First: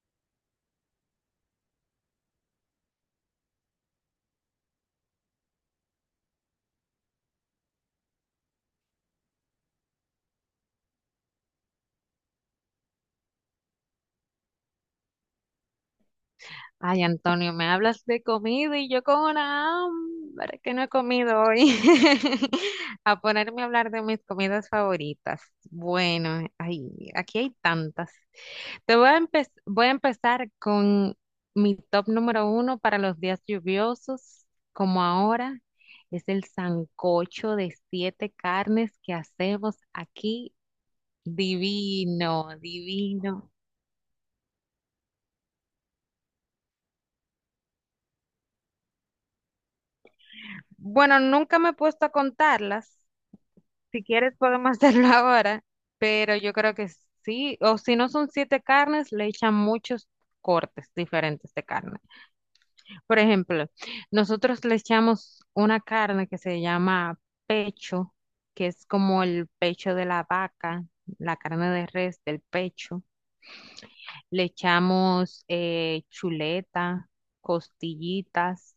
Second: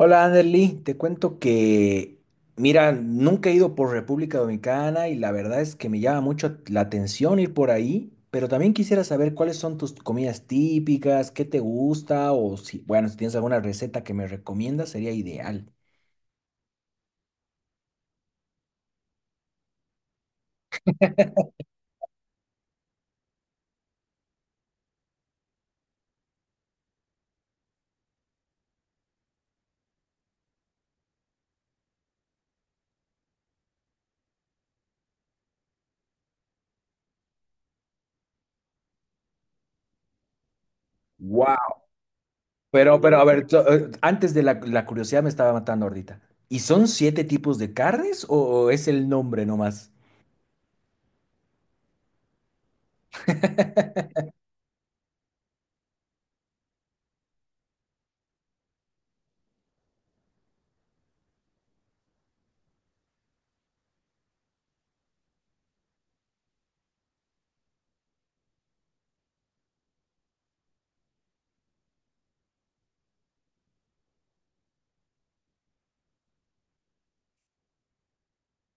Hola, Anderly, te cuento que, mira, nunca he ido por República Dominicana y la verdad es que me llama mucho la atención ir por ahí, pero también quisiera saber cuáles son tus comidas típicas, qué te gusta o si, bueno, si tienes alguna receta que me recomiendas, sería ideal. Ay, Antonio, me hablas de comida y yo con una hambre que no he comido hoy. A ponerme a hablar de mis comidas favoritas. Bueno, ay, aquí hay tantas. Te voy a empe- Voy a empezar con mi top número uno para los días lluviosos, como ahora. Es el sancocho de siete carnes que hacemos aquí. Wow. Divino, Pero, a ver, divino. Antes de la curiosidad me estaba matando ahorita. ¿Y son siete tipos de carnes o es el nombre nomás? Bueno, nunca me he puesto a contarlas. Si quieres podemos hacerlo ahora, pero yo creo que sí, o si no son siete carnes, le echan muchos cortes diferentes de carne. Por ejemplo, nosotros le echamos una carne que se llama pecho, que es como el pecho de la vaca, la carne de res del pecho. Le echamos chuleta, costillitas,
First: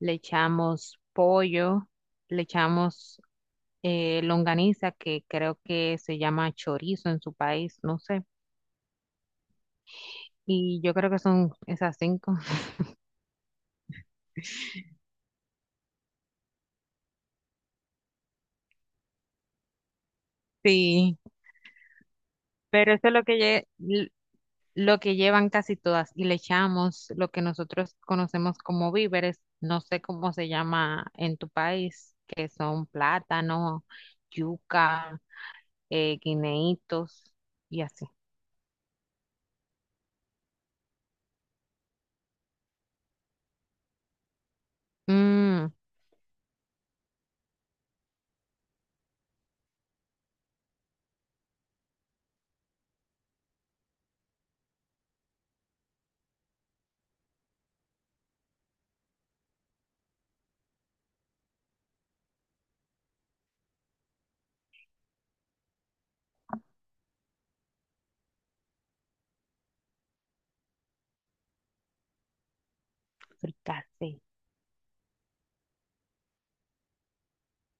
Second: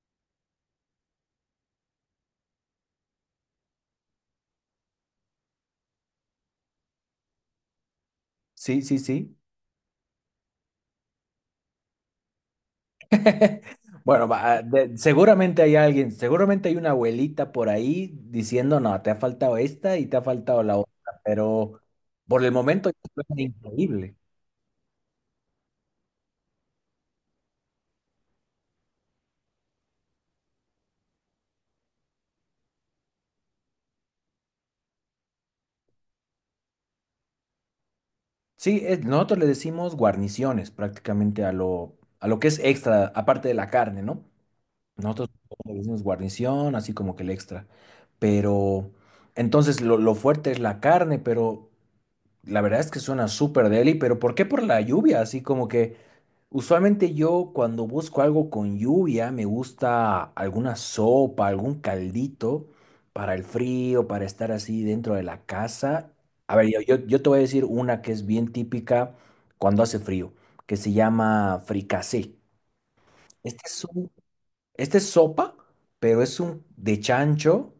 le echamos pollo, le echamos longaniza, que creo que se llama chorizo en su país, no sé. Sí, sí, sí. Y yo creo que son esas cinco. Bueno, va, seguramente hay alguien, seguramente hay una abuelita por ahí diciendo, no, te ha faltado esta y te ha faltado la otra, Sí, pero por el momento pero eso es suena increíble. lo que llevan casi todas. Y le echamos lo que nosotros conocemos como víveres, no sé cómo se llama en tu país, que son plátano, yuca, guineitos y así. Sí, nosotros le decimos guarniciones prácticamente a lo que es extra, aparte de la carne, ¿no? Nosotros Mm, le decimos guarnición, así como que el extra. Pero entonces lo fuerte es la carne, pero la verdad es que suena súper deli, pero ¿por qué por la lluvia? Así como que... Usualmente yo cuando busco algo con lluvia me gusta alguna sopa, algún caldito para el frío, para estar así dentro de la casa. A ver, yo te voy a decir una que es bien típica cuando hace frío, que se llama fricasé. Este es un- fricasé. esta es sopa, pero es un de chancho.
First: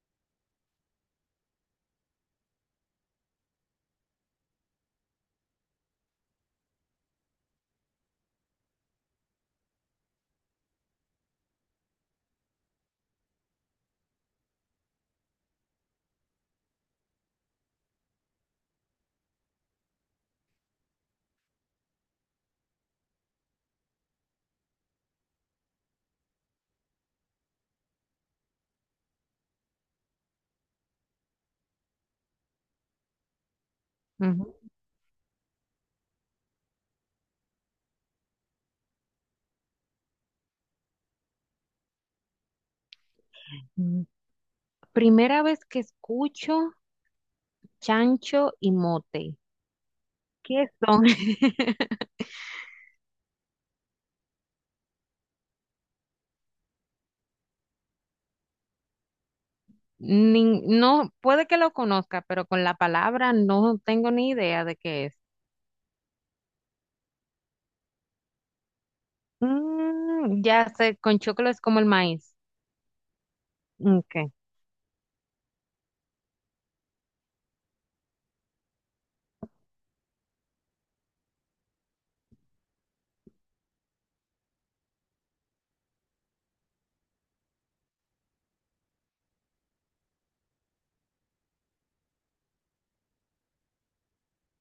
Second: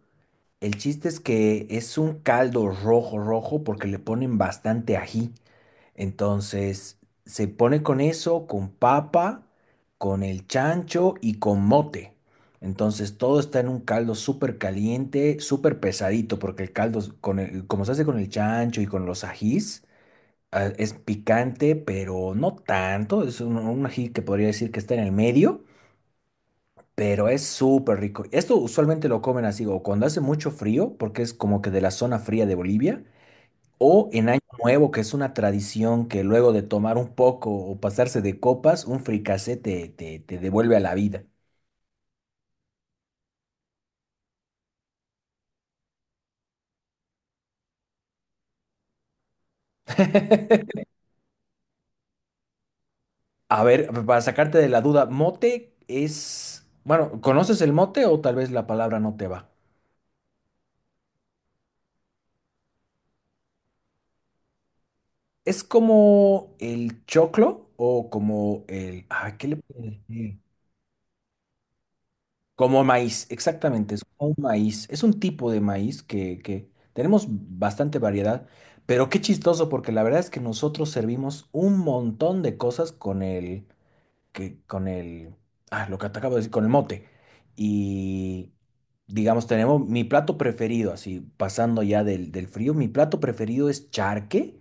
El chiste es que es un caldo rojo, rojo, porque le ponen bastante ají. Entonces, se pone con eso, con papa, con el chancho y con mote. Entonces, todo está en un caldo súper caliente, súper pesadito, porque el caldo, como se hace con el chancho y con los ajís, ah, es picante, pero no tanto. Es un ají que podría decir que está en el medio, pero es súper rico. Esto usualmente lo comen así, o cuando hace mucho frío, porque es como que de la zona fría de Bolivia. O en Año Ujú. Nuevo, que es una tradición que luego de tomar un poco o pasarse de copas, un fricasé te devuelve a la vida. Mm. Primera vez que escucho chancho y mote. ¿Qué son? A ver, para sacarte de la duda, mote es... Bueno, ¿conoces el mote o tal vez la palabra no te va? No, puede que lo conozca, pero con la palabra no tengo ni idea de qué es. ¿Es como el choclo o como el... Ah, ¿qué le puedo decir? Ya sé, con chocolate es como el maíz. Como maíz, exactamente, es como Okay. un maíz. Es un tipo de maíz que tenemos bastante variedad, pero qué chistoso, porque la verdad es que nosotros servimos un montón de cosas con el, que, con el, ah, lo que te acabo de decir, con el mote. Y digamos, tenemos mi plato preferido, así, pasando ya del frío, mi plato preferido es charque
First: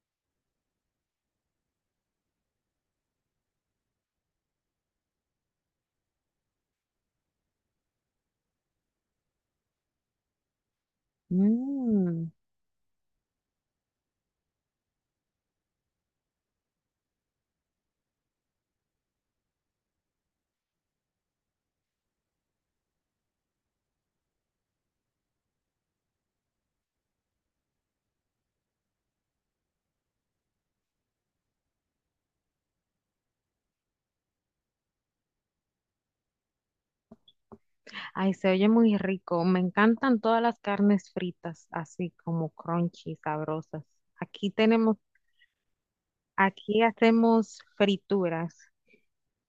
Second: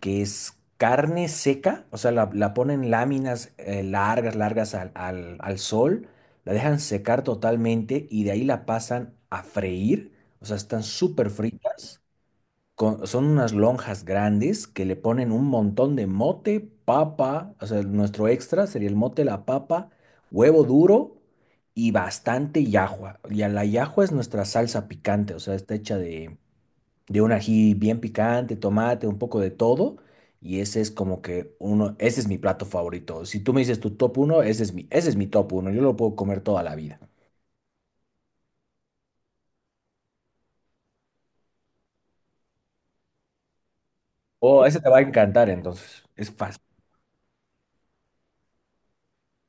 que es carne seca, o sea, la ponen láminas largas, largas al sol, la dejan secar totalmente y de ahí la pasan a freír, o sea, están súper fritas, Mm. Son unas lonjas grandes que le ponen un montón de mote, papa, o sea, nuestro extra sería el mote, la papa, huevo duro. Y bastante yahua. Y a la yahua es nuestra salsa picante, o sea, está hecha de un ají bien picante, tomate, un poco de todo. Y ese es como que uno, ese es mi plato favorito. Si tú me dices tu top uno, ese es mi top uno. Yo lo puedo comer toda la vida. Ay, se oye muy rico. Me encantan todas las carnes fritas, así como crunchy, sabrosas. Aquí Oh, ese te tenemos, va a encantar entonces. Es fácil. aquí hacemos frituras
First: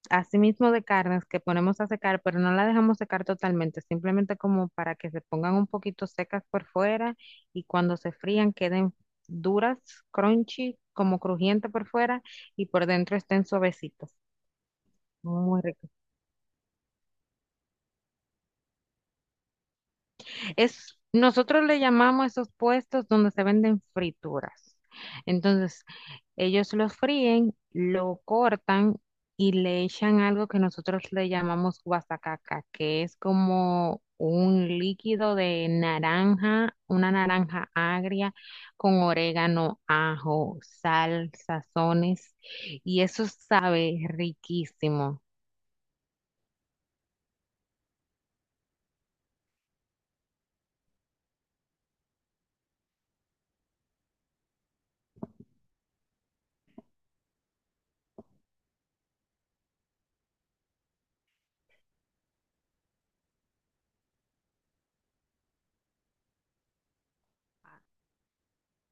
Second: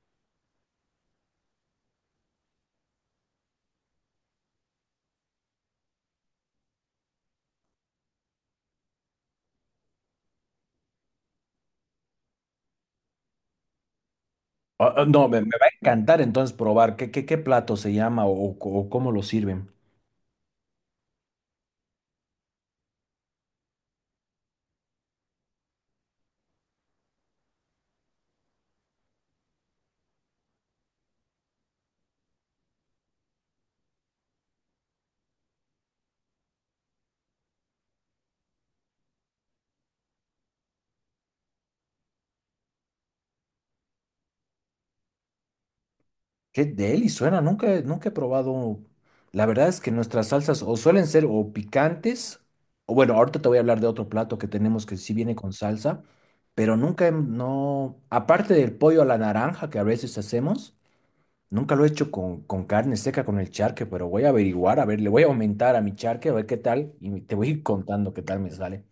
asimismo de carnes que ponemos a secar, pero no la dejamos secar totalmente, simplemente como para que se pongan un poquito secas por fuera y cuando se frían queden duras, crunchy, como crujiente por fuera y por dentro estén suavecitos. Oh, oh, no, me Muy va a encantar entonces probar qué plato se llama o cómo lo sirven. Es, nosotros le llamamos a esos puestos donde se venden frituras. Entonces, ellos lo fríen, lo cortan y le echan algo que nosotros le llamamos guasacaca, que es como un líquido de naranja, una naranja agria con orégano, ajo, sal, sazones, y eso sabe riquísimo. Qué deli suena, nunca he probado. La verdad es que nuestras salsas o suelen ser o picantes, o bueno, ahorita te voy a hablar de otro plato que tenemos que sí viene con salsa, pero nunca, hem- no, aparte del pollo a la naranja que a veces hacemos, nunca lo he hecho con carne seca, con el charque, pero voy a averiguar, a ver, le voy a aumentar a mi charque, a ver qué tal, y te voy a ir contando qué tal me sale.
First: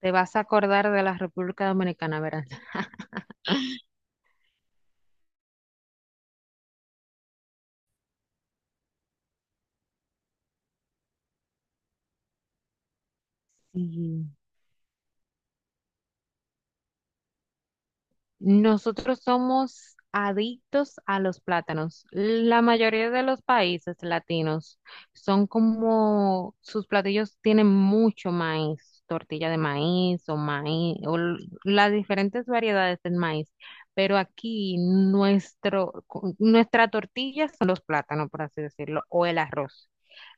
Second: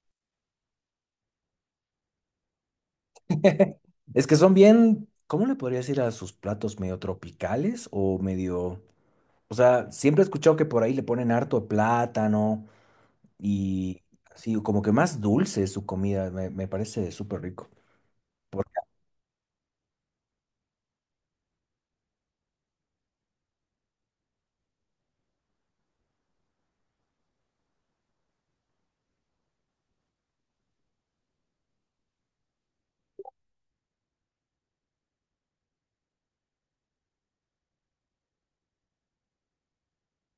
Te vas a acordar de la República Dominicana, verás. Es que son bien, ¿cómo le podría decir a sus platos medio tropicales o medio... O sea, siempre he escuchado que por ahí le ponen harto de plátano y Sí. así, como que más dulce es su comida, me parece súper rico. Nosotros somos adictos a los plátanos. La mayoría de los países latinos son como sus platillos tienen mucho maíz, tortilla de maíz o las diferentes variedades del maíz, pero aquí nuestra tortilla son los plátanos, por así decirlo, o el arroz.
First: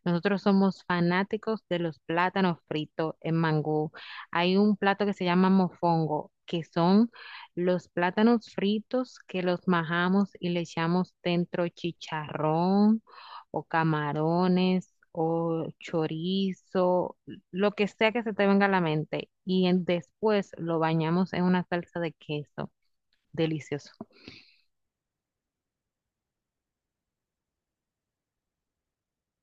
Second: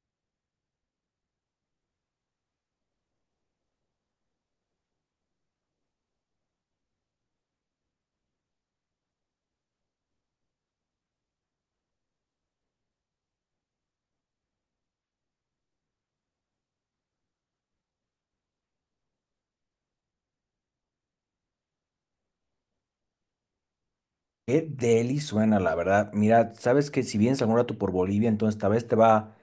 Nosotros somos fanáticos de los plátanos fritos en mangú. Hay un plato que se llama mofongo, que son los plátanos fritos que los majamos y le echamos dentro chicharrón o camarones o chorizo, lo que sea que se te venga a la mente. Después lo bañamos en una salsa de queso. Delicioso. Qué deli suena, la verdad. Mira, sabes que si vienes algún rato por Bolivia, entonces tal vez te va.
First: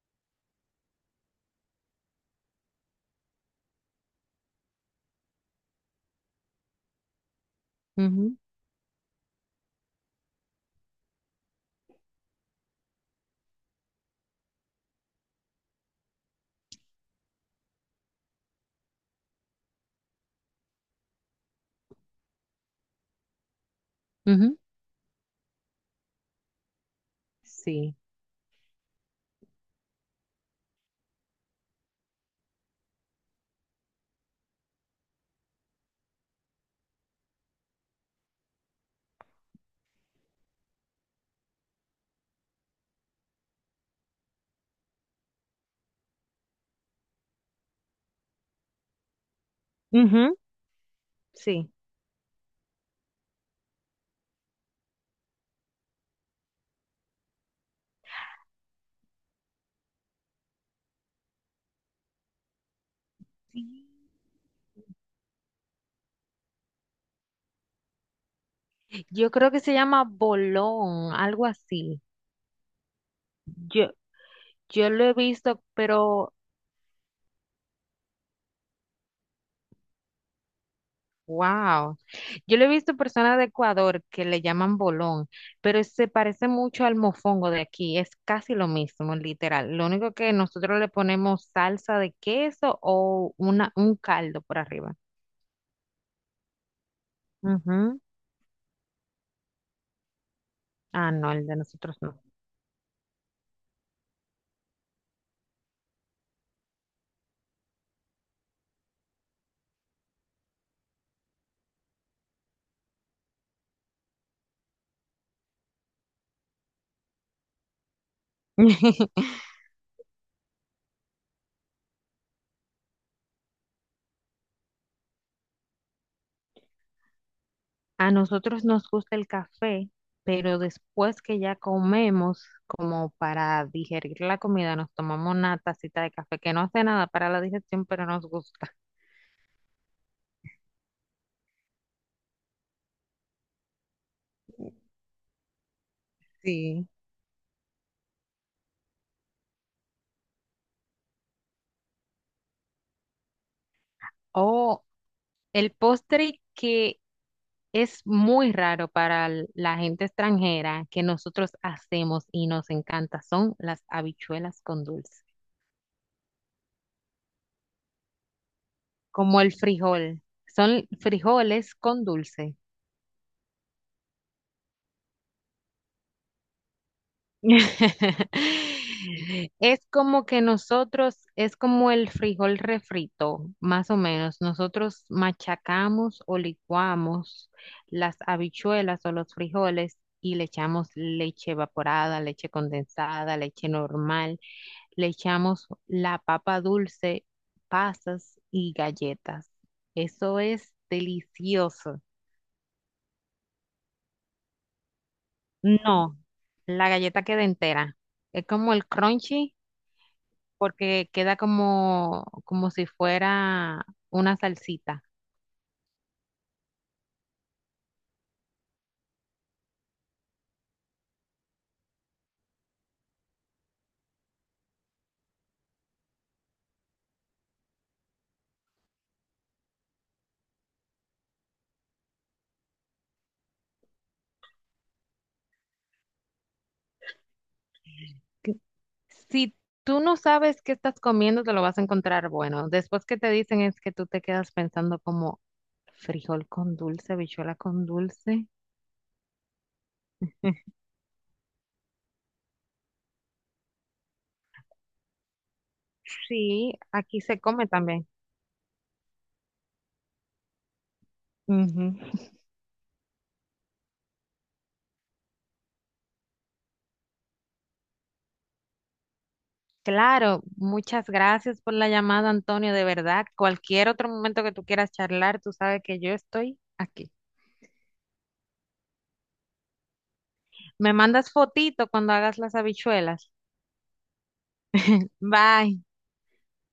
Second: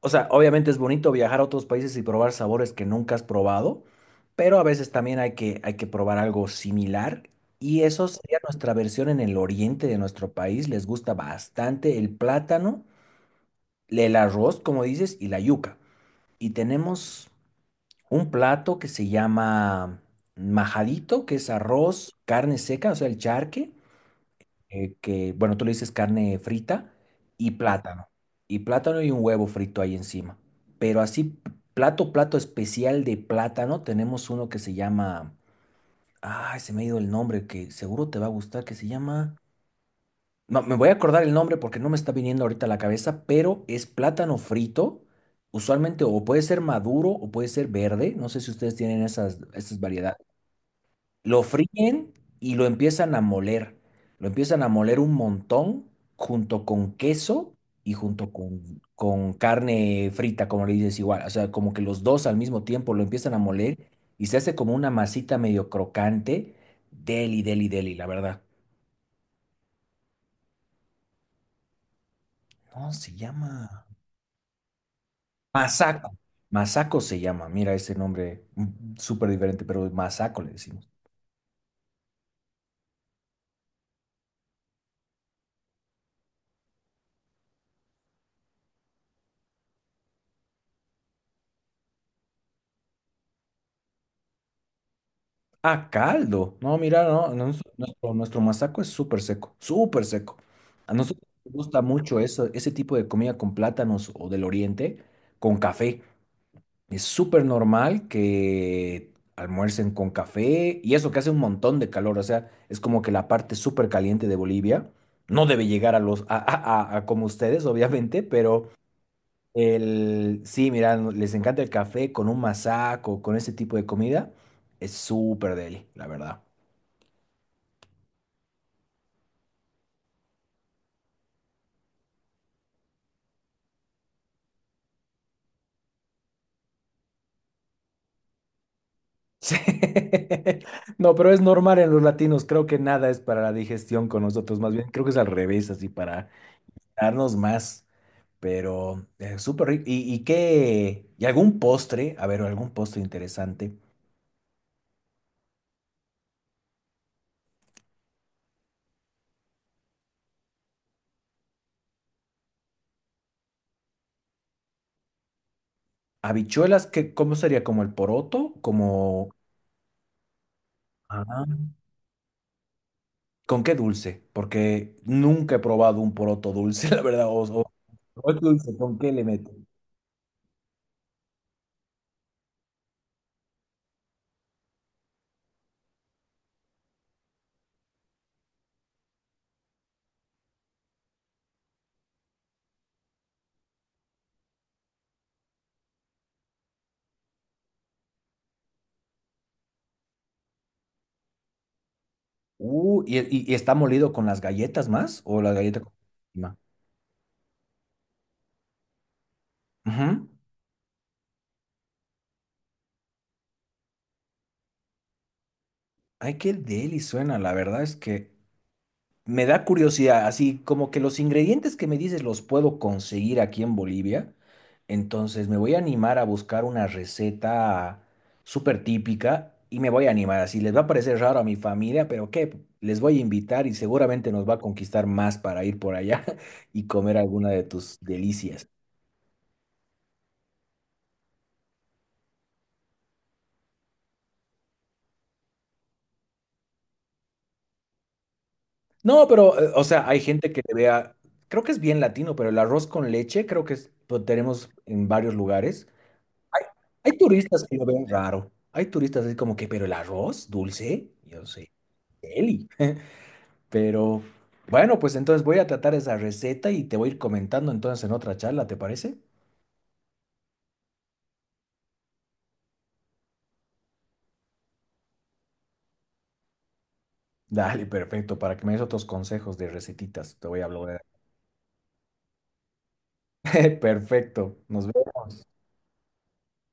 O sea, obviamente es bonito viajar a otros países y probar sabores que nunca has probado, pero a veces también hay hay que probar algo similar. Y eso Ujú, sería nuestra versión en el oriente de nuestro país. Les gusta bastante el plátano, el arroz, como dices, y la yuca. Y tenemos un plato que se llama majadito, que es arroz, carne seca, o sea, el charque, ujú. Bueno, tú le dices carne frita y Sí, plátano. Y plátano y un huevo frito ahí encima. Pero así, plato especial de plátano, tenemos uno que se llama, ay, se me ha ido el nombre, que seguro te va a gustar, que se llama... No, me voy a acordar el nombre porque no me está viniendo ahorita a la cabeza, pero es plátano frito, usualmente o puede ser maduro o puede ser verde, no sé si ustedes tienen esas variedades. ujú. Lo Sí. fríen y lo empiezan a moler, lo empiezan a moler un montón junto con queso y junto con carne frita, como le dices igual, o sea, como que los dos al mismo tiempo lo empiezan a Sí. moler y se hace como una masita medio crocante, deli, deli, deli, la verdad. Yo creo que se llama bolón, algo así. No, se llama... Yo, yo lo he visto, Masaco. pero Masaco se llama. Mira ese nombre súper diferente, pero Masaco le decimos. Wow. Yo le he visto personas de Ecuador que le llaman bolón, pero se parece mucho al mofongo de aquí. Es casi lo mismo, literal. Lo único que nosotros le ponemos salsa de queso o una, un caldo por arriba. Ah, caldo. No, mira, no. Ujú. Nuestro, nuestro masaco es súper seco, súper seco. A Ah, nosotros no, el nos de gusta nosotros mucho no. eso, ese tipo de comida con plátanos o del oriente, con café. Es súper normal que almuercen con café y eso que hace un montón de calor. O sea, es como que la parte súper caliente de Bolivia no debe llegar a los, a como ustedes, obviamente, pero. Sí, mira, les encanta el café con un masaco, con ese tipo de comida. Es súper deli, la verdad. A nosotros nos gusta el café, pero después que ya comemos, como para digerir la comida, nos tomamos una tacita de café que no hace nada para la digestión, pero nos gusta. Sí. No, pero es normal en los latinos. Creo que nada es para la digestión con nosotros. Más bien, creo que es al revés, así para Sí. darnos más. Pero es súper rico. Y qué? ¿Y algún postre? A ver, algún postre interesante. O El postre que es muy raro para la gente extranjera que nosotros hacemos y nos encanta son las habichuelas con dulce, Habichuelas, ¿qué, cómo sería? ¿Como el poroto? Como... como el frijol. Son Ah. frijoles con dulce. ¿Con qué dulce? Porque nunca he probado un poroto dulce, la verdad. O es dulce, ¿con qué le meto? Es como que nosotros, es como el frijol refrito, más o menos. Nosotros machacamos o licuamos las habichuelas o los frijoles y le echamos leche evaporada, leche condensada, leche normal. Le echamos la papa dulce, pasas y galletas. Eso es delicioso. Y está molido con las galletas más? ¿O la galleta con... No, encima? la galleta queda entera. Es como el crunchy, Ujú. porque queda como, como si fuera una salsita. Ay, qué deli suena. La verdad es que me da curiosidad, así como que los ingredientes que me dices los puedo conseguir aquí en Bolivia, entonces me voy a animar a buscar una receta súper típica y me voy a animar, así les va a parecer raro a mi familia, pero qué, les voy a invitar y seguramente nos va a conquistar más para ir por allá y comer alguna de tus Que delicias. Si tú no sabes qué estás comiendo, te lo vas a encontrar bueno. Después que te dicen es que tú te quedas pensando como frijol con dulce, habichuela con dulce. No, pero, o sea, hay gente que le vea, creo que es bien latino, pero el arroz con leche creo que lo tenemos en varios lugares. Sí, Hay aquí se turistas come que lo ven también. raro. Hay turistas así como que, pero el arroz dulce, yo sé, Ujú. deli. Pero bueno, pues entonces voy a tratar esa receta y te voy a ir comentando entonces en otra charla, ¿te parece? Claro, muchas gracias por la llamada, Antonio. De verdad, cualquier otro momento que tú quieras charlar, tú sabes que yo estoy aquí. Dale, perfecto, para que me des otros consejos de recetitas, te voy a Me hablar. mandas fotito cuando hagas las habichuelas. Perfecto, nos vemos. Bye.